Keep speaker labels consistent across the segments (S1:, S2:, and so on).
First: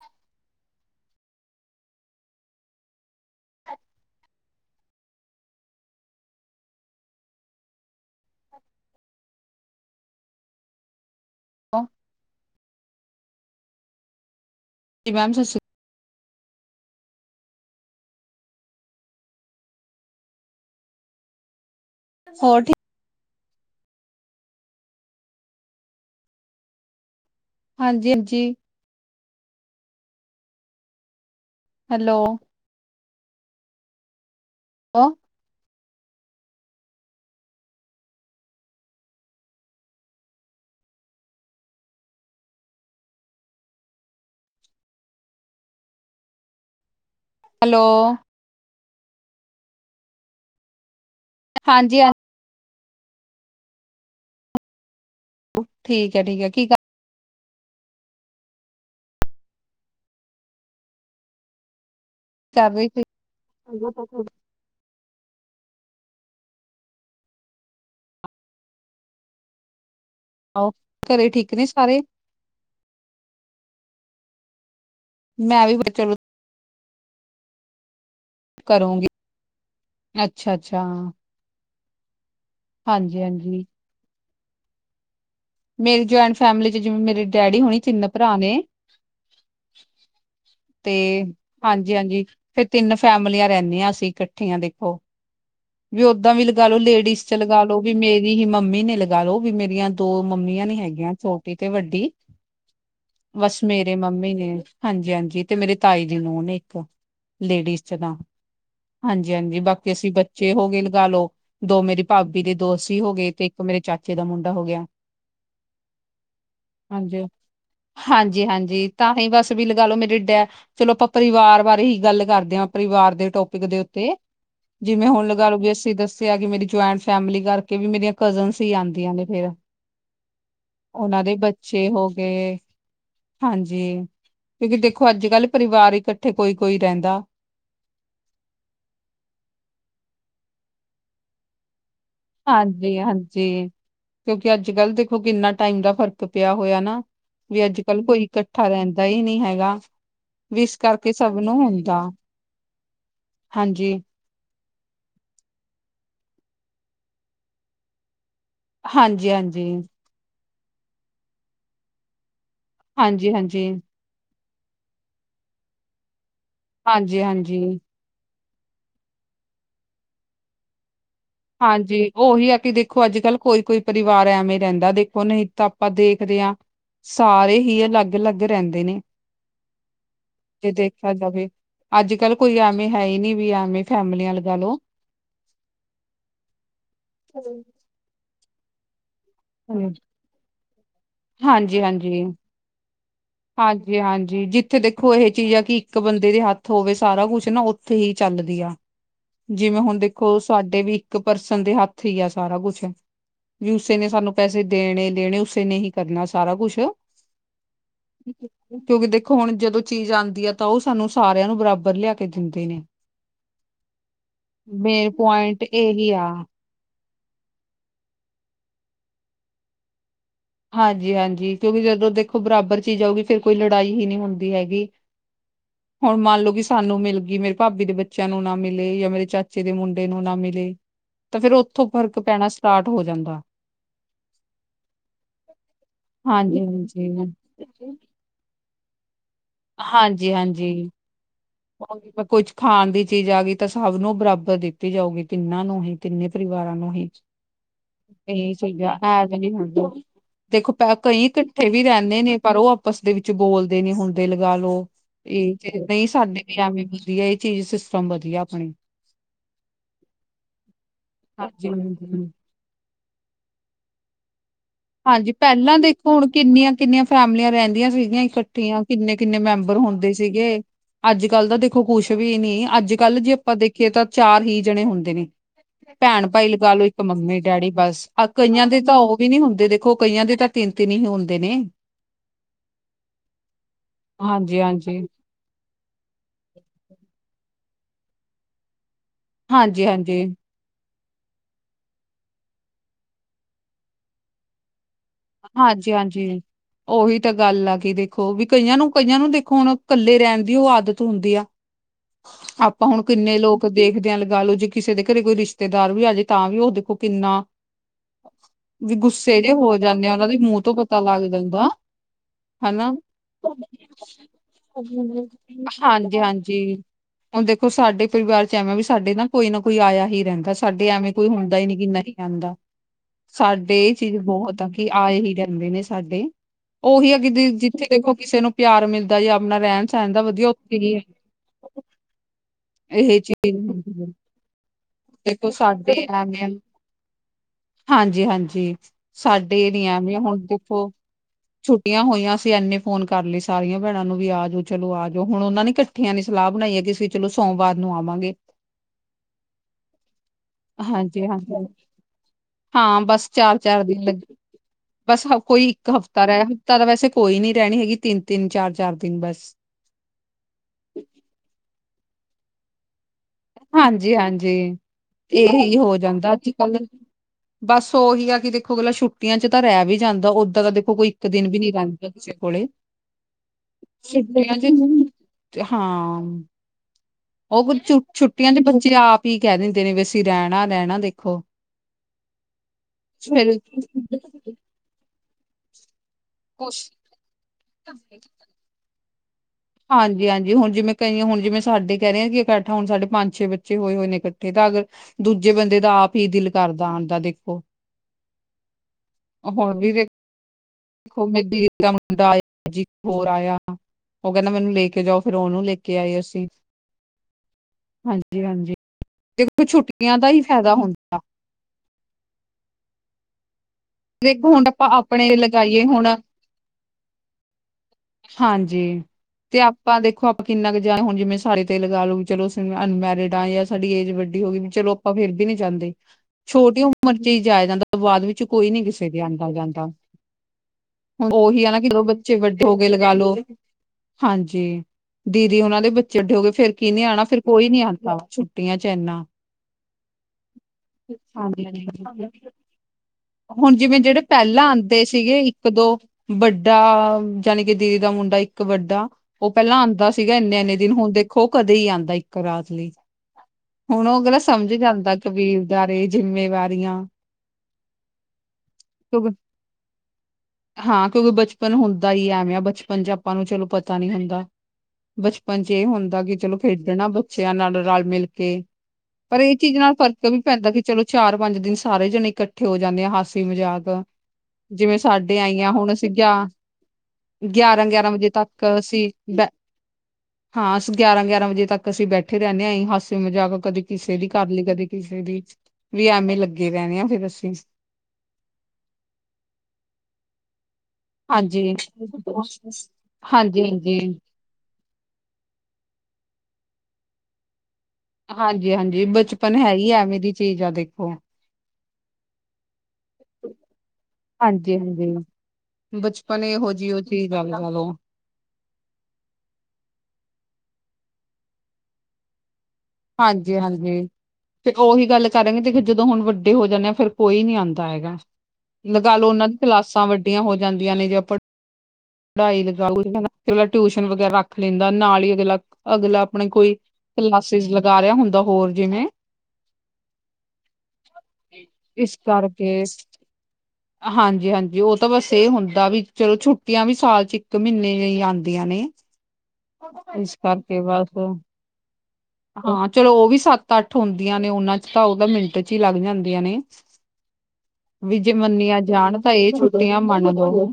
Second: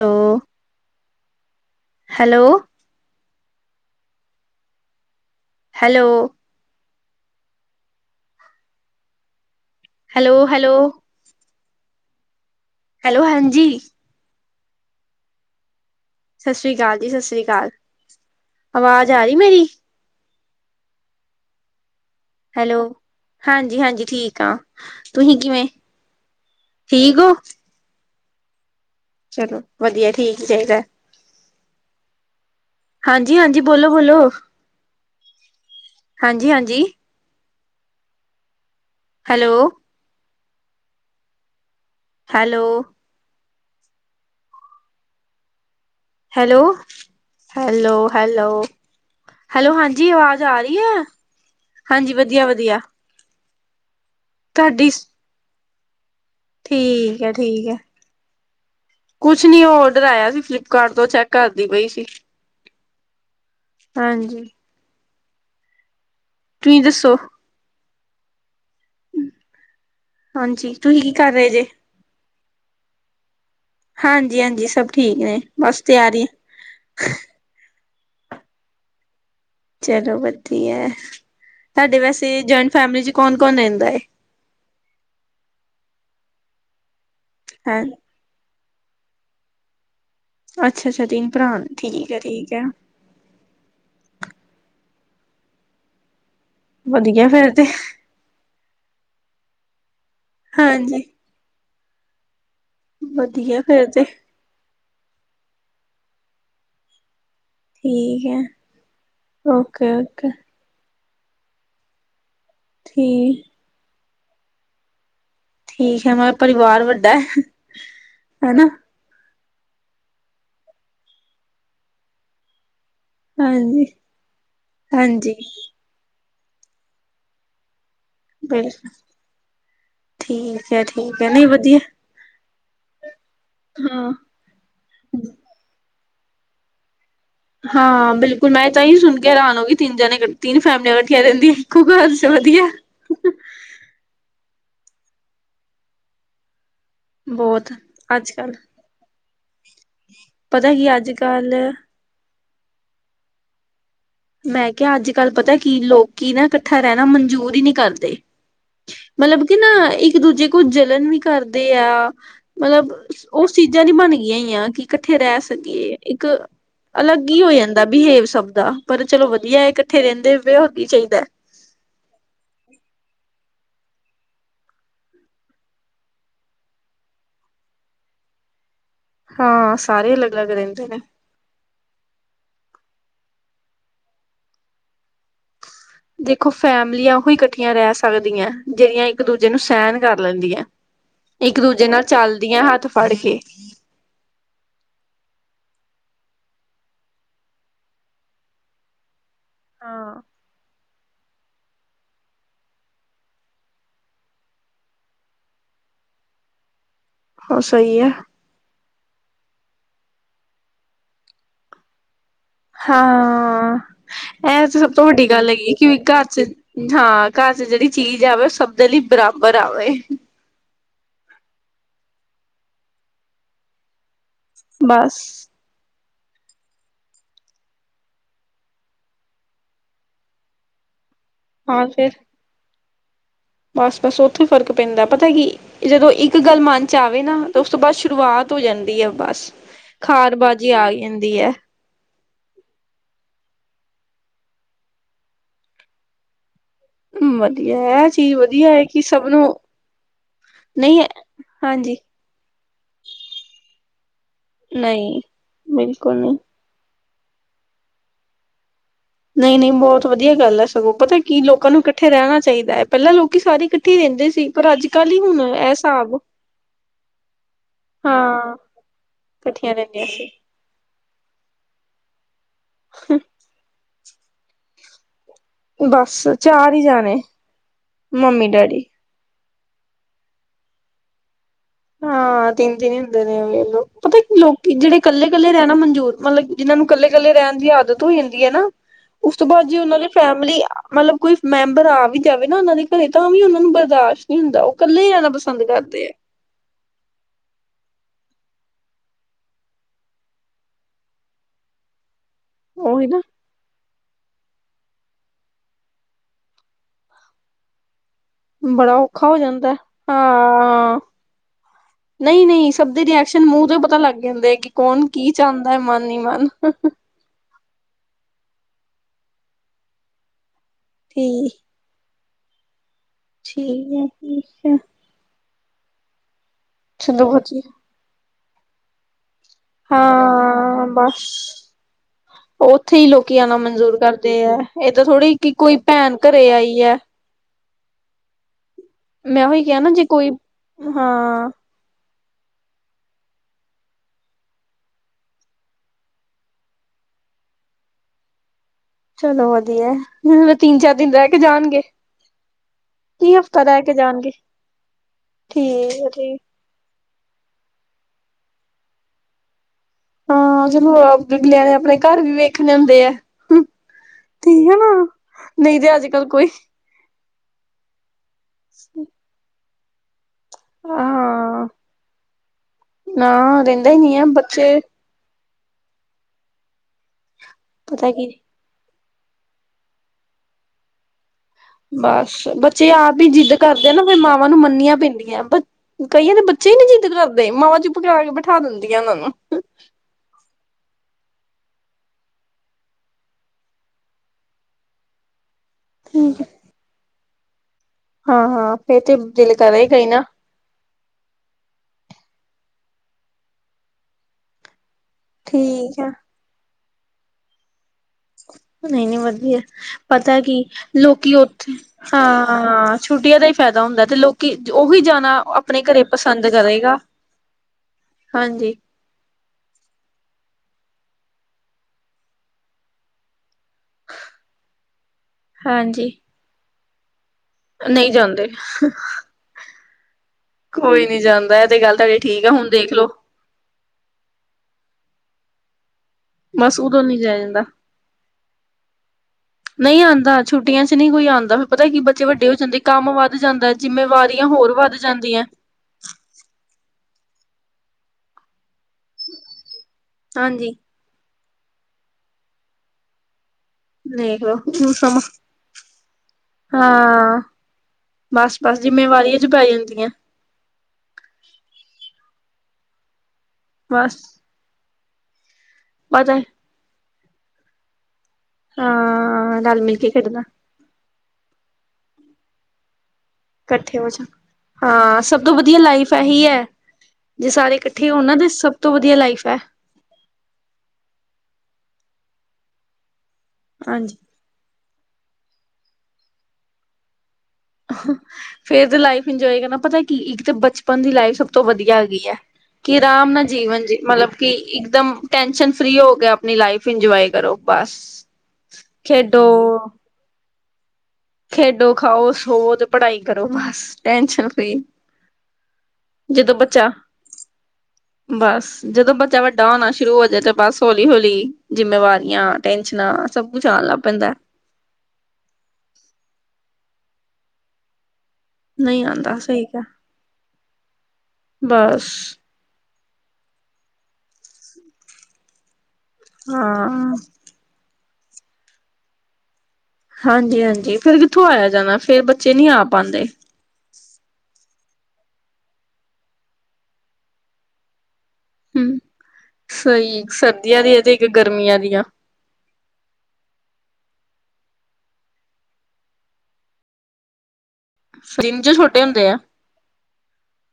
S1: Hello, hello
S2: [inaudible]
S1: hello
S2: [inaudible]
S1: hello hello
S2: [inaudible]
S1: hello ਹਾਂਜੀ
S2: ਜੀ ma'am ਸਤ ਸ਼੍ਰੀ-
S1: ਸਾਸਰੀ ਕਾਲ ਜੀ ਸਾਸਰੀ ਕਾਲ ਆਵਾਜ਼ ਆ ਰਹੀ ਮੇਰੀ।
S2: ਅਕਾਲ। ਹੋਰ ਠੀਕ
S1: ਹੈਲੋ ਹਾਂਜੀ-ਹਾਂਜੀ ਠੀਕ ਆ ਤੁਸੀਂ ਕਿਵੇਂ, ਠੀਕ ਓ?
S2: ਹਾਂਜੀ-ਹਾਂਜੀ।
S1: ਚਲੋ ਵਧੀਆ ਠੀਕ ਈ ਚਾਹੀਦਾ।
S2: ਹੈਲੋ।
S1: ਹਾਂਜੀ-ਹਾਂਜੀ, ਬੋਲੋ-ਬੋਲੋ।
S2: ਲੋ
S1: ਹਾਂਜੀ-ਹਾਂਜੀ। Hello. Hello. Hello.
S2: Hello
S1: hello hello. Hello ਹਾਂਜੀ ਆਵਾਜ਼ ਆ ਰੀ ਐ। ਹਾਂਜੀ ਵਧੀਆ-ਵਧੀਆ। ਤੁਹਾਡੀ।
S2: ਠੀਕ ਐ ਠੀਕ ਐ ਕੀ
S1: ਠੀਕ ਐ ਠੀਕ ਐ। ਕੁਛ ਨੀ ਓ ਔਡਰ ਆਇਆ ਸੀ। ਫਲਿੱਪਕਾਰਟ ਤੋਂ ਓ ਚੈੱਕ ਕਰਦੀ ਪਈ ਸੀ।
S2: [inaudible]
S1: ਹਾਂਜੀ। ਤੁਸੀਂ ਦੱਸੋ?
S2: ਆਓ
S1: ਹਾਂਜੀ। ਤੁਸੀਂ ਕੀ
S2: ਘਰੇ
S1: ਕਰ ਰੇ
S2: ਠੀਕ
S1: ਜੇ।
S2: ਨੇ ਸਾਰੇ
S1: ਹਾਂਜੀ-ਹਾਂਜੀ। ਸਭ ਠੀਕ ਨੇ
S2: ਮੈਂ ਵੀ
S1: ਬਸ
S2: ਚਲੋ
S1: ਤਿਆਰੀ।
S2: ਕਰੂਗੀ।
S1: ਚਲੋ ਵਦੀਐ, ਤੁਆਡੇ ਵੈਸੇ ਜੁਆਇੰਟ ਫੈਮਿਲੀ ਚ
S2: ਹਾਂਜੀ
S1: ਕੌਨ-ਕੌਨ
S2: ਹਾਂਜੀ
S1: ਰੈਂਦਾ ਏ।
S2: ਮੇਰੀ ਜੁਆਇੰਟ ਫੈਮਿਲੀ ਚ ਜਿਵੇਂ ਮੇਰੇ ਡੈਡੀ ਹੋਨੀ
S1: ਹੈ
S2: ਤਿੰਨ ਭਰਾ ਨੇ।
S1: ਅੱਛਾ ਅੱਛਾ
S2: ਤੇ
S1: ਤਿੰਨ ਭਰਾ ਨੇ ਠੀਕ ਹੈ
S2: ਹਾਂਜੀ-ਹਾਂਜੀ,
S1: ਠੀਕ ਹੈ
S2: ਫਿਰ ਤਿੰਨ ਫੈਮਲੀਆਂ ਰੈਂਨੇ ਆਂ ਅਸੀਂ ਕੱਠੀਆਂ ਦੇਖੋ। ਵੀ ਓਦਾਂ ਵੀ ਲਗਾ ਲੋ ਲੇਡੀਜ਼
S1: ਵਧੀਆ
S2: ਚ
S1: ਫੇਰ
S2: ਲਗਾ
S1: ਤੇ
S2: ਲੋ ਵੀ ਮੇਰੀ ਹੀ ਮੰਮੀ ਨੇ ਲਗਾ ਲੋ ਵੀ ਮੇਰੀਆਂ ਦੋ ਮੰਮੀਆਂ ਨੀ
S1: ਹਾਂਜੀ
S2: ਹੈਗੀਆਂ ਛੋਟੀ ਤੇ ਵੱਡੀ,
S1: ਵਧੀਆ
S2: ਬਸ
S1: ਫੇਰ
S2: ਮੇਰੇ
S1: ਤੇ
S2: ਮੰਮੀ ਨੇ। ਹਾਂਜੀ-ਹਾਂਜੀ ਤੇ ਮੇਰੇ ਤਾਈ ਦੀ ਨੂੰਅ ਨੇ ਇੱਕ। ਲੇਡੀਜ਼ ਚ ਤਾਂ,
S1: ਠੀਕ ਹੈ
S2: ਹਾਂਜੀ-ਹਾਂਜੀ ਬਾਕੀ
S1: ਓਕੇ
S2: ਅਸੀਂ ਬੱ
S1: ਓਕੇ
S2: ਹੋ ਗਏ ਲਗਾਲੋ ਦੋ ਮੇਰੀ ਭਾਬੀ ਦੇ ਦੋ ਅਸੀ ਹੋਗੇ ਤੇ
S1: ਠੀਕ
S2: ਇੱਕ ਮੇਰੇ ਚਾਚੇ ਦਾ ਮੁੰਡਾ ਹੋ ਗੇਆ।
S1: ਠੀਕ ਐ ਮਹਾਂ ਪਰਿਵਾਰ ਵੱਡੈ, ਹਨਾ।
S2: ਤਾਂਹੀ ਬਸ ਵੀ ਲਗਾਾਲੋ ਮੇਰੇ ਡੈ, ਚਲੋ ਆਪਾਂ ਪਰਿਵਾਰ ਬਾਰੇ ਹੀ ਗੱਲ ਕਰਦੇ ਹਾਂ ਪਰਿਵਾਰ ਟੋਪਿਕ ਦੇ
S1: ਹਾਂਜੀ
S2: ਉੱਤੇ, ਜਿਵੇਂ ਹੁਨ
S1: ਹਾਂਜੀ
S2: ਲਗਾ ਲੋ ਅਸੀਂ ਦੱਸੇਆ ਕੇ ਮੇਰੀ ਜੁਆਇੰਟ ਫੈਮਿਲੀ ਕਰਕੇ ਵੀ ਮੇਰੀਆਂ ਕਜ਼ਨਸ ਹੀ
S1: ਬਿਲਕੁਲ
S2: ਆਂਦੀਆਂ ਨੇ ਫੇਰ,
S1: ਠੀਕ ਹੈ ਠੀਕ
S2: ਓਨਾਂ
S1: ਹੈ
S2: ਦੇ
S1: ਨਹੀਂ ਵਧੀਆ
S2: ਬੱਚੇ ਹੋਗੇ। ਹਾਂਜੀ,
S1: ਹਾਂ
S2: ਕਿਓਂਕਿ ਦੇਖੋ ਅੱਜ-ਕੱਲ ਪਰਿਵਾਰ ਇਕੱਠੇ ਕੋਈ-ਕੋਈ ਰੈਂਦਾ।
S1: ਹਾਂ ਬਿਲਕੁਲ ਮੈਂ ਤਾਂਈ ਸੁਨ ਕੇ ਹੈਰਾਨ ਹੋ ਗਈ ਤਿੰਨ ਜਨੇ ਤਿੰਨ ਫੈਮਲੀਆਂ ਇਕੱਠੀਆਂ ਰੈਂਦੀਐ ਇੱਕੋ ਘਰ ਚ। ਵਧੀਆ
S2: ਹਾਂਜੀ-ਹਾਂਜੀ, ਕਿਓਂਕਿ ਅੱਜ-ਕੱਲ ਦੇਖੋ ਕਿੰਨਾ ਟਾਈਮ ਦਾ ਫ਼ਰਕ ਪਿਆ ਹੋਏਆ ਨਾ। ਵੀ
S1: ਬਹੁਤ
S2: ਅੱਜ-ਕੱਲ ਕੋਈ
S1: ਅੱਜ ਕੱਲ
S2: ਇਕੱਠਾ ਰੈਂਦਾ ਈ ਨਈ ਹੈਗਾ। ਵੀ
S1: ਪਤਾ
S2: ਇਸ
S1: ਕੀ ਅੱਜ
S2: ਕਰਕੇ ਸਬ
S1: ਕੱਲ
S2: ਨੂੰ ਹੁੰਦਾ, ਹਾਂਜੀ।
S1: ਮੈਂ ਕਿਆ ਅੱਜ-ਕੱਲ ਪਤਾ ਕੀ ਲੋਕੀ ਨਾ ਇਕੱਠਾ ਰੈਨਾ ਮਨਜੂਰ ਈ ਨਈ ਕਰਦੇ।
S2: ਹਾਂਜੀ
S1: ਮਤਲਬ ਕਿ
S2: ਹਾਂਜੀ
S1: ਨਾ ਇੱਕ ਦੂਜੇ ਕੋਲ ਜਲਨ ਵੀ ਕਰਦੇ ਆ। ਮਤਲਬ
S2: ਹਾਂਜੀ ਹਾਂਜੀ
S1: ਓਸ ਚੀਜ਼ਾਂ
S2: ਹਾਂਜੀ
S1: ਨੀ ਬਨ ਗਈਆਂ ਈ ਆ ਕੇ ਕੱਠੇ ਰੈ ਸਕੀਏ ਇੱਕ ਅਲੱਗ ਈ ਹੋ
S2: ਹਾਂਜੀ
S1: ਜਾਂਦਾ ਬਿਹੇਵ ਸਬ ਦਾ ਪਰ ਚਲੋ ਵਦੀਐ ਇਕੱਠੇ ਰੈਂਦੇ ਵੇ ਓਂ ਕੀ ਚਾਈਦੈ।
S2: ਹਾਂਜੀ ਓਹੀ ਆ ਕਿ ਦੇਖੋ ਅੱਜ-ਕੱਲ ਕੋਈ-ਕੋਈ ਪਰਿਵਾਰ ਐਵੇਂ ਰੈਂਦੈ ਦੇਖੋ ਨਹੀਂ ਤਾਂ ਆਪਾਂ ਦੇਖਦੇ ਆਂ ਸਾਰੇ ਹੀ ਅਲੱਗ-ਅਲੱਗ ਰੈਂਦੇ ਨੇ,
S1: ਹਾਂ ਸਾਰੇ ਅਲੱਗ ਅਲੱਗ
S2: ਜੇ
S1: ਰਹਿੰਦੇ ਨੇ
S2: ਦੇਖੇਆ ਜਾਵੇ। ਅੱਜ-ਕੱਲ ਕੋਈ ਐਵੇਂ ਹੈ ਈ ਨੀ ਵੀ ਐਵੇਂ ਫੈਮਲੀਆਂ ਲਗਾ ਲੋ।
S1: ਦੇਖੋ ਫੈਮਲੀਆਂ ਓਹੀ ਇਕੱਠੀਆਂ ਰੈ ਸਕਦੀਆਂ ਜੇੜੀਆਂ ਇੱਕ ਦੂਜੇ ਨੂੰ ਸੈਨ
S2: ਹਾਂਜੀ
S1: ਕਰ ਲੈਂਦੀਆਂ, ਇੱਕ
S2: ਹਾਂਜੀ
S1: ਦੂਜੇ ਨਾਲ ਚੱਲਦੀਆਂ ਹੱਥ ਫੜ ਕੇ।
S2: ਜੀ ਹਾਂਜੀ ਜਿੱਥੇ ਦੇਖੋ ਏਹ ਚੀਜ਼ ਆ ਕੇ ਇੱਕ ਬੰਦੇ ਦੇ ਹੱਥ ਹੋਵੇ ਸਾਰਾ ਕੁਛ ਨਾ ਓਥੇ ਹੀ ਚੱਲਦੀ ਆ। ਜਿਵੇਂ ਹੁਨ ਦੇਖੋ ਸਾਡੇ ਵੀ ਇੱਕ ਪਰਸਨ ਦੇ ਹੱਥ ਈ ਆ ਸਾਰਾ ਕੁਛ ਵੀ ਉਸੇ ਨੇ ਸਾਨੂੰ ਪੈਸੇ ਦੇਨੇ ਲੇਨੇ ਉਸੇ ਨੇ ਹੀ ਕਰਨਾ ਸਾਰਾ ਕੁਛ।
S1: ਓ ਸਈ ਐ।
S2: ਕਿਓਂਕਿ ਦੇਖੋ ਹੁਨ ਜਦੋਂ ਚੀਜ਼ ਆਂਦੀ ਆ ਤਾਂ ਓਹ ਸਾਨੂੰ ਸਾਰੇਆਂ ਨੂੰ ਬਰਾਬਰ ਲਿਆ ਕੇ ਦਿੰਦੇ ਨੇ।
S1: ਹਾਂ ਐਹ ਤੇ ਸਭ ਤੋਂ
S2: ਮੇਨ
S1: ਵੱਡੀ ਗੱਲ
S2: ਪੁਆਇੰਟ
S1: ਹੈਗੀ ਕੇ
S2: ਇਹੀ
S1: ਘਰ
S2: ਆ।
S1: ਚ ਹਾਂ ਘਰ ਚ ਜੇੜੀ ਚੀਜ਼ ਆਵੇ ਓ ਸਬ ਦੇ ਲਈ ਬਰਾਬਰ ਆਵੇ।
S2: ਹਾਂਜੀ-ਹਾਂਜੀ ਕਿਓਂਕਿ ਜਦੋਂ ਦੇਖੋ ਬਰਾਬਰ ਚੀਜ਼ ਆਊਗੀ ਫੇਰ ਕੋਈ ਲੜਾਈ ਹੀ ਨਹੀਂ ਹੁੰ ਹੁੰਦੀ ਹੈਗੀ।
S1: ਬਸ।
S2: ਹੁਨ ਮੰਨ ਲੋ ਕਿ ਸਾਨੂੰ ਮਿਲ ਗੀ ਮੇਰੇ ਭਾਬੀ ਦੇ ਬੱਚਿਆਂ ਨੂੰ ਨਾ ਮਿਲੇ ਜਾਂ ਮੇਰੇ ਚਾਚੇ ਦੇ ਮੁੰਡੇ ਨੂੰ ਨਾ ਮਿਲੇ ਤਾਂ ਫੇਰ ਓਥੋਂ ਫ਼ਰਕ ਪੈਨਾ ਸਟਾਟ ਹੋ ਜਾਂਦਾ।
S1: ਬਸ-ਬਸ ਓਥੋਂ ਈ ਫ਼ਰਕ ਪੈਂਦਾ ਪਤਾ ਕੀ ਜਦੋਂ ਇੱਕ
S2: ਹਾਂਜੀ
S1: ਗੱਲ ਮਨ ਚ
S2: ਹਾਂਜੀ
S1: ਆਵੇ ਨਾ ਤੇ ਉਸ ਤੋਂ ਬਾਅਦ ਸ਼ੁਰੂਆਤ ਹੋ ਜਾਂਦੀ ਐ ਬਸ ਖਾਰਬਾਜੀ ਆ ਜਾਂਦੀ ਐ।
S2: ਹੋਰ ਕੁਛ ਖਾਨ ਦੀ ਚੀਜ਼ ਆ ਗਈ ਤਾਂ ਸਬ ਨੂੰ ਬਰਾਬਰ ਦਿੱਤੀ ਜਾਊਗੀ ਤਿੰਨਾਂ ਨੂੰ ਹੀ ਤਿੰਨੇ ਪਰਿਵਾਰਾਂ ਨੂੰ।
S1: ਵਧੀਆ ਇਹ ਚੀਜ਼
S2: ਏਹੀ
S1: ਵਧੀਆ
S2: ਸਹੀ
S1: ਹੈ
S2: ਗਾ
S1: ਕਿ ਸਭ
S2: ਐਵੇ
S1: ਨੂੰ
S2: ਵੀ ਨੀ ਹੁੰਦਾ। ਦੇਖੋ ਪੈ
S1: ਨਹੀਂ
S2: ਕਈ ਕੱਠੇ ਵੀ
S1: ਹਾਂਜੀ।
S2: ਰੈਂਦੇ ਨੇ ਪਰ ਓ ਆਪਸ ਦੇ ਵਿੱਚ ਬੋਲਦੇ ਨੀ ਹੁੰ ਦੇ ਲਗਾ ਲੋ
S1: ਨਹੀਂ
S2: ਏਹ ਨਹੀਂ ਸਾਡੇ ਵੀ ਐਵੇਂ ਹੁੰਦੀ ਐ ਏਹ ਚੀਜ਼ ਸਿਸਟਮ ਵਦੀਆ ਆਪਨੇ।
S1: ਨਹੀਂ-ਨਹੀਂ ਬਹੁਤ ਵਧੀਆ ਗੱਲ ਐ ਸਗੋਂ, ਪਤਾ ਕੀ ਲੋਕਾਂ ਨੂੰ ਇਕੱਠੇ
S2: ਹਾਂਜੀ
S1: ਰਹਿਣਾ ਚਾਹੀਦਾ ਐ, ਪਹਿਲਾਂ ਲੋਕੀਂ ਸਾਰੇ ਇਕੱਠੇ ਰਹਿੰਦੇ ਸੀ। ਪਰ ਅੱਜ ਕੱਲ੍ਹ ਹੀ
S2: ਹਾਂਜੀ,
S1: ਹੁਣ ਇਹ
S2: ਪੈਲਾਂ ਦੇਖੋ
S1: ਹਿਸਾਬ
S2: ਹੁਣ ਕਿੰਨੀਆਂ-ਕਿੰਨੀਆਂ ਫੈਮਲੀਆਂ ਰਹਿੰਦੀਆਂ ਸੀਗੀਆਂ,
S1: ਹਾਂ
S2: ਇਕੱਠੀਆਂ ਕਿੰਨੇ ਕਿੰਨੇ
S1: ਇਕੱਠੀਆਂ
S2: ਮੈਂਬਰ
S1: ਰਹਿੰਦੀਆਂ
S2: ਹੁੰਦੇ
S1: ਸੀ
S2: ਸੀਗੇ। ਅੱਜ-ਕੱਲ੍ਹ ਤਾਂ ਦੇਖੋ ਕੁਛ ਵੀ ਨੀ, ਅੱਜ-ਕੱਲ੍ਹ ਜੇ ਆਪਾਂ ਦੇਖੀਏ ਤਾਂ ਚਾਰ ਹੀ ਜਣੇ ਹੁੰਦੇ ਨੇ।
S1: ਬਸ
S2: ਭੈਣ-ਭਾਈ ਲਗਾ
S1: ਚਾਰ ਹੀ
S2: ਲਓ, ਇੱਕ
S1: ਜਾਣੇ
S2: ਮੰਮੀ-ਡੈ‌ੜੀ ਬਸ, ਆ
S1: ਮੰਮੀ
S2: ਕਈਆਂ ਦੇ
S1: ਡੈਡੀ
S2: ਤਾਂ ਉਹ ਵੀ ਈ ਨੀ ਹੁੰਦੇ ਦੇਖੋ, ਕਈਆਂ ਦੇ ਤਾਂ ਤਿੰਨ-ਤਿੰਨ ਈ ਹੋਂਦੇ ਨੇ।
S1: ਹਾਂ, ਤਿੰਨ-ਤਿੰਨ ਈ ਹੁੰਦੇ ਨੇ, ਪਤਾ ਕੀ ਲੋਕੀਂ ਜਿਹੜੇ
S2: ਹਾਂਜੀ-ਹਾਂਜੀ,
S1: ਇਕੱਲੇ ਕੱਲੇ ਰਹਿਣਾ ਮਨਜੂਰ, ਮਲਬ ਜਿਹਨਾਂ ਨੂੰ ਕੱਲੇ-ਕੱਲੇ ਰਹਿਣ ਦੀ ਆਦਤ ਹੋ ਜਾਂਦੀ ਏ ਨਾ ਉਸ ਤੋਂ ਬਾਅਦ ਜੇ ਉਹਨਾਂ ਲੀ
S2: ਹਾਂਜੀ-ਹਾਂਜੀ,
S1: ਫੈਮਿਲੀ ਮਲਬ, ਕੋਈ ਮੈਂਬਰ ਆ ਵੀ ਜਾਵੇ ਨਾ ਉਹਨਾਂ ਦੇ ਘਰੇ ਤਾਂ ਵੀ ਉਹਨਾਂ ਨੂੰ ਬਰਦਾਸ਼ਤ ਨੀ ਹੁੰਦਾ, ਉਹ ਕੱਲੇ ਜਾਣਾ
S2: ਹਾਂਜੀ-ਹਾਂਜੀ। ਉਹੀ ਤਾਂ ਗੱਲ ਆਗੀ ਦੇਖੋ, ਵੀ ਕਈਆਂ ਨੂੰ, ਕਈਆਂ ਨੂੰ ਦੇਖੋ ਹੁਣ, ਕੱਲੇ ਰਹਿਣ ਦੀਓ ਆਦਤ ਹੁੰਦੀ ਆ। ਆਪਾਂ ਹੁੰਣ
S1: ਉਹੀ ਨਾ
S2: ਕਿੰਨੇ ਲੋਕ ਦੇਖਦੇ ਆਂ, ਲਗਾ ਲਓ ਜੇ ਕਿਸੇ ਦੇ ਘਰੇ ਕੋਈ ਰਿਸ਼ਤੇਦਾਰ ਵੀ ਆਜੇ ਤਾਂ ਵੀ ਉਹ ਦੇਖੋ ਕਿੰਨਾ
S1: ਬੜਾ
S2: ਵੀ
S1: ਔਖਾ
S2: ਗੁੱਸੇ ਜੇ
S1: ਜਾਂਦਾ
S2: ਹੋ ਜਾਂਨੇ ਆ, ਉਹਨਾਂ ਦੇ ਮੂੰਹ ਤੋਂ
S1: ਹਾਂ
S2: ਪਤਾ ਲਗ ਜਾਂਦਾ।
S1: ਨਹੀਂ ਨਹੀਂ ਸਭ
S2: ਹਨਾ,
S1: ਦੇ ਰਿਐਕਸ਼ਨ ਮੂੰਹ ਤੋਂ ਪਤਾ ਲੱਗ ਜਾਂਦੇ ਕਿ ਕੌਣ ਕੀ ਚਾਹੁੰਦਾ ਹੈ ਮਨ ਹੀ
S2: ਹਾਂਜੀ-
S1: ਮਨ
S2: ਹਾਂਜੀ। ਹੁਣ ਦੇਖੋ, ਸਾਡੇ ਪਰਿਵਾਰ ਚ ਐਵੇਂ ਵੀ ਸਾਡੇ ਨਾ ਕੋਈ ਨਾ ਕੋਈ ਆਇਆ ਹੀ ਰਹਿੰਦਾ, ਸਾਡੇ ਐਵੇਂ ਕੋਈ ਹੁੰਦਾ
S1: ਠੀਕ
S2: ਈ ਨੀ ਕਿ ਨਹੀਂ ਜਾਂਦਾ, ਸਾਡੇ
S1: ਠੀਕ
S2: ਇਹ
S1: ਹੈ
S2: ਚੀਜ਼ ਬਹੁਤ
S1: ਠੀਕ
S2: ਆ
S1: ਹੈ
S2: ਕਿ ਆਏ ਹੀ ਰਹਿ ਕਿੰਦੇ ਨੇ ਸਾਡੇ, ਉਹੀ
S1: ਚਲੋ
S2: ਅੱਗੇ
S1: ਵਧੀਆ
S2: ਜਿੱਥੇ ਦੇਖੋ ਕਿਸੇ ਨੂੰ ਪਿਆਰ ਮਿਲਦਾ ਜਾਂ ਆਪਣਾ ਰਹਿਣ-ਸਹਿਣ ਦਾ ਵਧੀਆ ਉੱਥੇ
S1: ਹਾਂ
S2: ਕੀ ਏ।
S1: ਬਸ ਉੱਥੇ ਈ ਲੋਕੀ
S2: ਚੀਜ਼
S1: ਆਨਾਂ ਮਨਜ਼ੂਰ
S2: ਹੁੰਦੀ ਹੈ।
S1: ਕਰਦੇ ਐ, ਏਦਾਂ ਥੋੜੀ
S2: ਦੇਖੋ
S1: ਕਿ ਕੋਈ
S2: ਸਾਡੇ
S1: ਭੈਣ ਘਰੇ
S2: ਐਵੇਂ
S1: ਆਈ ਐ
S2: ਹਾਂਜੀ-ਹਾਂਜੀ,
S1: ਮੈਂ ਉਹੀ
S2: ਸਾਡੇ
S1: ਕਿਹਾ
S2: ਵੀ
S1: ਨਾ ਜੇ
S2: ਐਵੇਂ
S1: ਕੋਈ
S2: ਹੁਣ ਦੇਖੋ
S1: ਹਾਂ
S2: ਛੁੱਟੀਆਂ ਹੋਈਆਂ ਸੀ, ਐੰਨੇ ਫੋਨ ਕਰਲੇ ਸਾਰੀਆਂ ਭੈਣਾਂ ਨੂੰ ਵੀ ਆਜੋ, ਚਲੋ ਆਜੋ, ਹੁਣ ਉਹਨਾਂ ਨੇ ਇਕੱਠੀਆਂ ਨੇ ਸਲਾਹ ਬਣਾਈ ਏ ਕਿ, ਅਸੀਂ ਚਲੋ ਸੋਮਵਾਰ ਨੂੰ ਆਵਾਂਗੇ।
S1: ਚਲੋ, ਵਧੀਆ ਹੁਣ ਤਿੰਨ-ਚਾਰ ਦਿਨ
S2: ਹਾਂਜੀ
S1: ਰਹਿ ਕੇ
S2: ਹਾਂਜੀ
S1: ਜਾਣਗੇ।
S2: ਹਾਂ, ਬਸ
S1: ਕੀ ਹਫ਼ਤਾ ਰਹਿ
S2: ਚਾਰ-ਚਾਰ
S1: ਕੇ
S2: ਦਿਨ
S1: ਜਾਣਗੇ
S2: ਲੱਗੇ, ਬਸ ਕੋਈ ਇੱਕ
S1: ਠੀਕ ਹੈ
S2: ਹਫ਼ਤਾ
S1: ਠੀਕ
S2: ਰਹਿ ਤਾਂ, ਤਾਂ ਵੈਸੇ ਕੋਈ ਨੀ ਰਹਿਣੀ ਹੈਗੀ। ਤਿੰਨ-ਤਿੰਨ, ਚਾਰ-ਚਾਰ ਦਿਨ ਬਸ।
S1: ਹਾਂ, ਜਲੋ ਅਗਲਿਆਂ ਨੇ ਆਪਣੇ ਘਰ ਵੀ ਵੇਖਣੇ ਹੁੰਦੇ ਐ।
S2: ਹਾਂਜੀ-ਹਾਂਜੀ, ਇਹੀ
S1: ਨਹੀਂ ਤੇ
S2: ਹੋ
S1: ਅੱਜ ਕੱਲ
S2: ਜਾਂਦਾ
S1: ਕੋਈ
S2: ਅੱਜ-ਕੱਲ੍ਹ। ਬਸ ਉਹੀ ਆ ਕਿ ਦੇਖੋ, ਅਗਲਾ ਛੁੱਟੀਆਂ 'ਚ ਤਾਂ ਰਹਿ ਵੀ ਜਾਂਦਾ, ਉ ਦਾ ਤਾਂ ਦੇਖੋ, ਕੋਈ ਇੱਕ ਦਿਨ ਵੀ
S1: ਹਾਂ
S2: ਨੀ ਰਹਿੰਦਾ ਕਿਸੇ ਕੋਲ਼ੇ।
S1: ਨਾ ਰਹਿੰਦਾ ਹੀ ਨਹੀਂ ਹੈ
S2: ਛੁੱਟੀਆਂ 'ਚ ਵੀ
S1: ਬੱਚੇ
S2: ਨੀ। ਹਾਂ, ਉਹ ਫ਼ਿਰ ਛੁ
S1: ਪਤਾ ਕੀ
S2: ਕਹਿੰਦੇ, ਬੱਚੇ ਆਪ ਈ ਕਹਿ ਦਿੰਦੇ ਨੇ, ਵੀ ਅਸੀਂ ਰਹਿਣਾ-ਰਹਿਣਾ ਦੇਖੋ
S1: ਬਸ, ਬੱਚੇ ਆਪ ਈ ਜ਼ਿੱਦ
S2: ਫਿਰ
S1: ਕਰਦੇ ਨਾ, ਫਿਰ ਮਾਵਾਂ ਨੂੰ ਮੰਨੀਆਂ ਪੈਂਦੀਆਂ ਬ ਕਈਆਂ ਦੇ ਬੱਚੇ ਈ ਨੀ
S2: ਕੁਛ
S1: ਜਿੱਦ ਕਰਦੇ, ਮਾਵਾਂ ਚੁਪ ਕਰਾਕੇ ਬਿਠਾ ਦਿੰਦੀਆਂ ਉਹ ਨੂੰ।
S2: ਹਾਂਜੀ-ਹਾਂਜੀ ਹੁਣ ਜਿਵੇਂ ਕਈ ਏ, ਹੁਣ ਜਿਵੇਂ ਸਾਡੇ ਕਹਿ ਰਹੇ ਆ ਕਿ ਇਕੱਠਾ, ਹੁਣ ਸਾਡੇ ਪੰਜ-ਛੇ ਬੱਚੇ ਹੋਏ-ਹੋਏ ਨੇ ਇਕੱਠੇ ਤਾਂ ਅਗਰ ਦੂਜੇ ਬੰਦੇ ਦਾ ਆਪ ਹੀ ਦਿਲ ਕਰਦਾ ਆਂਣ ਦਾ ਦੇਖੋ।
S1: ਹਾਂ-ਹਾਂ, ਫੇਰ ਤੇ ਦਿਲ ਕਰੇਗਾ ਈ ਨਾ।
S2: ਓਹ ਮੇਰੀ ਦੀਦੀ ਦਾ ਮੁੰਡਾ ਆਇਆ ਅੱਜ ਈ, ਹੋਰ ਆਇਆ ਉਹ ਕਹਿੰਦਾ ਮੈਨੂੰ ਲੇ ਕੇ ਜਾਓ। ਫਿਰ ਉਹਨੂੰ ਲੇ ਕੇ
S1: ਠੀਕ ਆ
S2: ਆਏ ਅਸੀਂ, ਹਾਂਜੀ-ਹਾਂਜੀ।
S1: ਨਹੀਂ-ਨਹੀਂ ਵਧੀਆ
S2: ਦੇਖੋ ਛੁੱਟੀਆਂ ਦਾ
S1: ਪਤਾ
S2: ਹੀ
S1: ਕੀ
S2: ਫਾਇਦਾ ਹੁੰਦਾ
S1: ਲੋਕੀ ਉੱਥੇ, ਹਾਂ ਛੁੱਟੀਆਂ ਦਾ ਈ ਫੈਦਾ ਹੁੰਦਾ ਤੇ
S2: ਦੇਖੋ
S1: ਲੋਕੀ,
S2: ਹੁਣ ਆਪਾਂ
S1: ਉਹੀ
S2: ਆਪਣੇ
S1: ਜਾਣਾ ਆਪਣੇ
S2: ਲਗਾਈਏ
S1: ਘਰੇ
S2: ਹੁਣ
S1: ਪਸੰਦ ਕਰੇਗਾ
S2: ਹਾਂਜੀ। ਤੇ ਆਪਾਂ ਦੇਖੋ ਆਪਾਂ ਕਿੰਨਾ ਕੁ ਜਾ, ਹੁਣ ਜਿਵੇਂ ਸਾਰੇੇ ਤੇ ਲਗਾ ਲਓ, ਚਲੋ ਅਸੀਂ ਅਨਮੈਰਿਡ ਆ ਜਾਂ ਸਾਡੀ ਏਜ ਵੱਡੀ ਹੋ ਗਈ ਵੀ ਚਲੋ ਆਪਾਂ ਫਿਰ! ਨਹੀਂ ਜਾਂਦੇ
S1: ਹਾਂਜੀ
S2: ਛੋਟੀ ਉਮਰ ਚ ਹੀ ਜਾਇਆ ਜਾਂਦਾ
S1: ਨਹੀਂ
S2: ਬਾਅਦ ਵਿੱਚ
S1: ਜਾਂਦੇ
S2: ਕੋਈ ਨੀ ਕਿਸੇ ਦੀ ਆ ਜਾਂਦਾ ਜਾਂਦਾ
S1: ਕੋਈ ਨੀ ਜਾਂਦਾ
S2: ਉਹੀ
S1: ਇਹ
S2: ਹਨ ਨਾ
S1: ਤੇ ਗੱਲ
S2: ਜਦੋਂ
S1: ਤੁਹਾਡੀ
S2: ਬੱਚੇ
S1: ਠੀਕ ਆ
S2: ਵੱਡ
S1: ਹੁਣ
S2: ਹੋ ਗਏ
S1: ਦੇਖ
S2: ਲਗਾ ਲੋ ਹਾਂਜੀ ਦੀਦੀ ਉਹਨਾਂ ਦੇ ਬ ਚੇ ਵੱਡੇ ਹੋ ਗਏ ਫੇਰ
S1: ਬਸ ਉਦੋਂ
S2: ਕਿਨੇ
S1: ਨੀ
S2: ਆਣਾ
S1: ਜਾਇਆ
S2: ਫਿਰ
S1: ਜਾਂਦਾ।
S2: ਕੋਈ ਨੀ ਆਉਂਦਾ ਛੁੱਟੀਆਂ ਚ ਇੰਨਾ
S1: ਨਹੀਂ ਆਉਂਦਾ ਛੁਟੀਆਂ ਚ ਨਹੀਂ ਕੋਈ ਆਉਂਦਾ ਫਿਰ
S2: ਹਾਂਜੀ
S1: ਪਤਾ ਕੀ ਬੱਚੇ
S2: ਹਾਂਜੀ।
S1: ਵੱਡੇ ਹੋ ਜਾਂਦੇ ਕੰਮ ਵ
S2: ਹੁਣ ਜਿਵੇਂ ਜਿਹੜੇ ਪਹਿਲਾਂ ਆਂਦੇ ਸੀਗੇ ਇੱਕ ਦੋ ਵੱਡਾ ਜਾਣੀ ਕਿ ਦੀਦੀ ਦਾ ਮੁੰਡਾ ਇੱਕ ਵੱਡਾ ਉਹ ਪਹਿਲਾਂ ਆਂਦਾ ਸੀ। ਸੀਗਾ ਇੰਨੇ
S1: ਹਾਂਜੀ
S2: ਇੰਨੇ ਦਿਨ ਹੁਣ ਦੇਖੋ ਕਦੇ ਹੀ ਆਉਂਦਾ ਇੱਕ ਰਾਤ ਲਈ ਹੁਣ ਉਹ ਅਗਲਾ
S1: ਦੇਖ ਲੋ
S2: ਸਮਝ
S1: ਹੁਣ
S2: ਜਾਂਦਾ
S1: ਸਮਾਂ
S2: ਕਬੀਰਦਾਰੇ, ਜਿੰਮੇਵਾਰੀਆਂ।
S1: ਹਾਂ ਬਸ ਬਸ
S2: ਕਿਉਂਕਿ
S1: ਜਿੰਮੇਵਾਰੀਆਂ ਜੂ ਪੈ ਜਾਂਦੀਆਂ।
S2: ਹਾਂ ਕਿਉਂਕਿ ਬਚਪਨ ਹੁੰਦਾ ਹੀ ਐਵੇਂ ਆ ਬਚਪਨ ਚ ਆਪਾਂ ਨੂੰ ਚਲੋ ਪਤਾ ਨਹੀਂ
S1: ਬਸ
S2: ਹੁੰਦਾ। ਬਚਪਨ ਚ ਇਹ ਹੁੰਦਾ
S1: ਪਤਾ
S2: ਕਿ
S1: ਹੈ,
S2: ਚਲੋ ਖੇਡਣਾ ਬੱਚਿਆਂ ਨਾਲ ਰਲ ਮਿਲ ਕੇ ਪਰ ਇਹ
S1: ਹਾਂ
S2: ਚੀਜ਼
S1: ਰਲ
S2: ਨਾਲ
S1: ਮਿਲ ਕੇ
S2: ਫਰਕ
S1: ਖੇਡਣਾ
S2: ਵੀ ਪੈਂਦਾ ਕਿ ਚਲੋ ਚਾਰ ਪੰਜ ਦਿਨ ਸਾਰੇ ਜਾਣੇ ਇਕੱਠੇ! ਇਕੱਠੇ ਹੋ ਜਾਂਦੇ ਆ ਹਾਸੀ ਮਜ਼ਾਕ
S1: ਇਕੱਠੇ ਹੋ ਜਾ
S2: ਜਿਵੇਂ
S1: ਹਾਂ
S2: ਸਾਡੇ
S1: ਸਭ ਤੋਂ
S2: ਆਈਆਂ
S1: ਵਧੀਆ
S2: ਹੁਣ
S1: ਲਾਈਫ
S2: ਸੀਗਾ
S1: ਇਹੀ ਹੈ ਜੇ ਸਾਰੇ
S2: ਗਿਆਰਾਂ
S1: ਇਕੱਠੇ
S2: ਗਿਆਰਾਂ
S1: ਹੋਣ
S2: ਵਜੇ
S1: ਨਾ ਤੇ
S2: ਤੱਕ
S1: ਸਭ ਤੋਂ
S2: ਅਸੀਂ
S1: ਵਧੀਆ ਲਾਈਫ
S2: ਬ
S1: ਹੈ
S2: ਹਾਂ ਅਸੀਂ ਗਿਆਰਾਂ ਗਿਆਰਾਂ ਵਜੇ ਤੱਕ ਅਸੀਂ ਬੈਠੇ ਰਹਿੰਦੇ ਹਾਂਸੇ ਮਜ਼ਾਕ ਕਦੇ
S1: ਹਾਂਜੀ
S2: ਕਿਸੇ ਦੀ ਕਰ ਲਈ ਕਦੇ ਕਿਸੇ ਦੀ ਵੀ ਐਵੇਂ ਲੱਗੇ ਰਹਿਣੇ ਆ ਫੇਰ ਅਸੀਂ।
S1: ਫੇਰ ਤੇ ਲਾਈਫ ਇੰਜੋਏ ਕਰਨਾ ਪਤਾ ਕੀ ਇੱਕ ਤਾਂ ਬਚਪਨ ਪਨ ਦੀ ਲਾਈਫ ਸਭ
S2: ਹਾਂਜੀ
S1: ਤੋਂ ਵਧੀਆ ਹੈਗੀ ਹੈ ਕਿ ਆਰਾਮ ਨਾਲ
S2: ਹਾਂਜੀ
S1: ਜੀਵਨ ਜੀ
S2: ਹਾਂਜੀ
S1: ਮਤਲਬ ਕਿ ਇਕਦਮ ਟੈਨਸ਼ਨ ਫ੍ਰਰੀ ਹੋ ਕੇ ਆਪਣੀ ਲਾਈਫ ਇੰਜੋਏ ਕਰੋ ਬਸ।
S2: ਹਾਂਜੀ ਹਾਂਜੀ
S1: ਖੇਡੋ,
S2: ਬਚਪਨ ਹੈ ਹੀ ਐਵੇੇ ਦੀ ਚੀਜ਼ ਆ ਦੇਖੋ
S1: ਖੇਡੋ ਖਾਓ ਸੋਵੋ ਤੇ ਪੜ੍ਹਾਈ ਕਰੋ ਬਸ ਟੈਸ਼ਨ
S2: ਹਾਂਜੀ
S1: ਫ੍ਰੀ।
S2: ਹਾਂਜੀ ਬਚਪਨ
S1: ਜਦੋਂ
S2: ਇਹੋ
S1: ਬੱਚਾ
S2: ਜਿਹੀ ਉਹ ਜਿਹੀ ਗੱਲ
S1: ਬਸ ਜਦੋਂ ਬੱਚਾ ਵੱਡਾ ਹੋਣਾ ਸ਼ੁਰੂ ਹੋ ਜਾਵੇ ਤਾਂ ਬਸ ਹੌਲੀ ਹੌਲੀ ਜਿੰਮੇਵਾਰੀਆਂ ਟੈਨਸ਼ਨਾਂ ਸਭ
S2: ਹਾਂਜੀ
S1: ਕੁੱਛ ਆਉਣ ਲੱਗ
S2: ਹਾਂਜੀ
S1: ਪੈਂਦਾ
S2: ਫਿਰ ਉਹੀ ਗੱਲ ਕਰਾਂਗੇ ਤੇ ਕਿ ਜਦੋਂ ਹੁਣ ਵੱਡੇ ਹੋ ਜਾਂਦੇ ਆ ਫਿਰ ਕੋਈ ਨੀ ਆਉਂਦਾ ਹੈਗਾ।
S1: ਨਹੀਂ
S2: ਲਗਾ ਲੋ
S1: ਆਂਦਾ
S2: ਉਹਨਾਂ ਦੀ
S1: ਸਹੀ ਕਿਹਾ
S2: ਕਲਾਸਾਂ ਵੱਡੀਆਂ ਹੋ ਜਾਂਦੀਆਂ ਨੇ ਜੇ ਪ
S1: ਬਸ
S2: ਪੜ੍ਹਾਈ ਲਗਾਊਗ ਟਿਊਸ਼ਨ ਵਗੈਰਾ ਰੱਖ ਲੈਂਦਾ ਨਾਲ ਹੀ ਅਗਲਾ ਅਗਲਾ ਆਪਣੇ ਕੋਈ
S1: ਹਾਂ।
S2: ਕਲਾਸਿਸ ਲਗਾ ਰਿਹਾ ਹੁੰਦਾ ਹੋਰ ਜਿਵੇਂ
S1: ਹਾਂਜੀ ਹਾਂਜੀ ਫੇਰ ਕਿੱਥੋਂ ਆਇਆ ਜਾਣਾ
S2: ਇਸ
S1: ਫੇਰ ਬੱਚੇ ਨਹੀਂ
S2: ਕਰਕੇ
S1: ਆ ਆਂਦੇ
S2: ਹਾਂਜੀ ਹਾਂਜੀ ਉਹ ਤਾਂ ਬਸ ਇਹ ਹੁੰਦਾ ਵੀ ਚਲੋ ਛੁੱ ਛੁੱਟੀਆਂ ਵੀ ਸਾਲ ਚ ਇਕ ਮਹੀਨੇ ਆਂਦੀਆਂ ਨੇ
S1: ਹੂੰ। ਸਹੀ
S2: ਇਸ ਕਰਕੇ
S1: ਸਰਦੀਆਂ ਦੀਆਂ ਤੇ
S2: ਬਸ
S1: ਇੱਕ ਗਰਮੀਆਂ ਦੀਆਂ
S2: ਹਾਂ ਚਲੋ ਉਹ ਵੀ ਸੱਤ ਅੱਠ ਹੁੰਦੀਆਂ ਨੇ ਉਹਨਾਂ ਚ ਤਾਂ ਉਹ ਤਾਂ ਮਿੰਟ ਚ ਹੀ ਲੱਗ ਜਾਂਦੀਆਂ ਨੇ ਵੀ ਜੇ
S1: ਦਿਨ ਚ
S2: ਮੰਨੀਆਂ
S1: ਛੋਟੇ
S2: ਜਾਣ
S1: ਹੁੰਦੇ
S2: ਤਾਂ
S1: ਆ
S2: ਇਹ ਛੁੱਟੀਆਂ ਮੰਨ ਦੋ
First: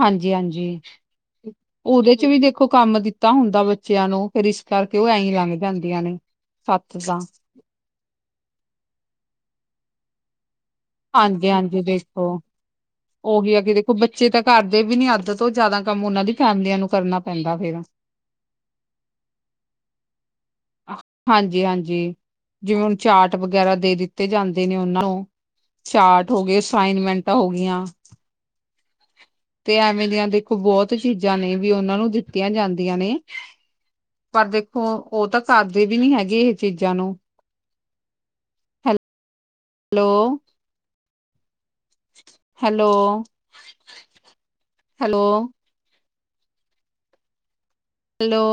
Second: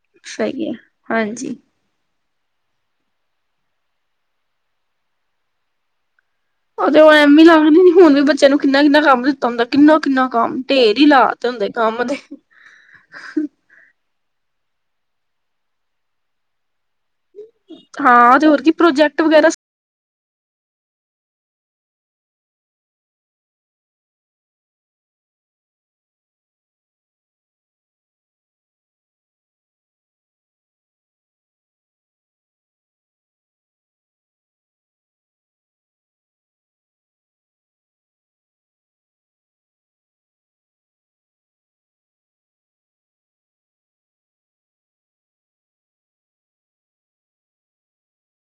S2: ਹਾਂਜੀ
S1: ਸਹੀ
S2: ਹਾਂਜੀ।
S1: ਹੈ ਹਾਂਜੀ
S2: ਉਹਦੇ ਚ ਵੀ ਦੇਖੋ ਕੰਮ ਦਿੱਤਾ ਹੁੰਦਾ ਬੱਚਿਆਂ ਨੂੰ ਫਿਰ ਇਸ ਕਰਕੇ ਉਹ ਐਂ ਲੰਘ ਜਾਂਦੀਆਂ ਨੇ।
S1: ਹ
S2: ਸੱਤ ਤਾਂ
S1: ਐਵੇਂ ਲੱਗਦੇ ਨ ਹੁਣ ਵੀ ਬੱਚੇ ਨੂੰ ਕਿੰਨਾ ਕਿੰਨਾ ਕੰਮ ਦਿੱਤਾ ਹੁੰਦਾ ਕਿੰਨਾ ਕਿੰਨਾ ਕੰਮ ਢੇਰ ਹੀ ਲਾ ਤੇ ਹੁੰਦੇ
S2: ਹਾਂਜੀ-ਹਾਂਜੀ
S1: ਕੰਮ ਦੇ
S2: ਦੇਖੋ ਉਹੀ ਆ ਕਿ ਦੇਖੋ ਬੱਚੇ ਤਾਂ ਘਰਦੇ ਵੀ ਨੀ ਅੱਧ ਤੋਂ ਜਿਆਦਾ ਕੰਮ ਉਹਨਾਂ ਦੀ ਫੈਮਲੀਆਂ ਨੂੰ ਕਰਨਾ ਪੈਂਦਾ ਫੇਰ
S1: ਹਾਂ ਤੇ ਹੋਰ ਕੀ ਪ੍ਰੋਜੈਕਟ ਵਗੈਰਾ
S2: ਹਾਂਜੀ ਹਾਂਜੀ ਜਿਵੇਂ ਹੁਣ ਚਾਟ ਵਗੈਰਾ ਦੇ ਦਿੱਤੇ ਜਾਂਦੇ ਨੇ ਉਹਨਾਂ ਨੂੰ ਚਾਰਟ ਹੋ ਗਏ ਅਸਾਈਨਮੈਂਟਾਂ ਹੋ ਗਿਆ ਤੇ ਐਵੇਂ ਦੀਆਂ ਦੇਖੋ ਬਹੁਤ ਚੀਜ਼ਾਂ ਨੇ ਵੀ ਉਹਨਾਂ ਨੂੰ ਦਿੱਤੀਆਂ ਜਾਂਦੀਆਂ ਨੇ ਪਰ ਦੇਖੋ ਉਹ ਤਾਂ ਕਰਦੇ ਵੀ ਨੀ ਹੈਗੇ ਇਹ ਚੀਜ਼ਾਂ ਨੂੰ ਹੈਲੋ ਹੈਲੋ ਹੈਲੋ ਹੈਲੋ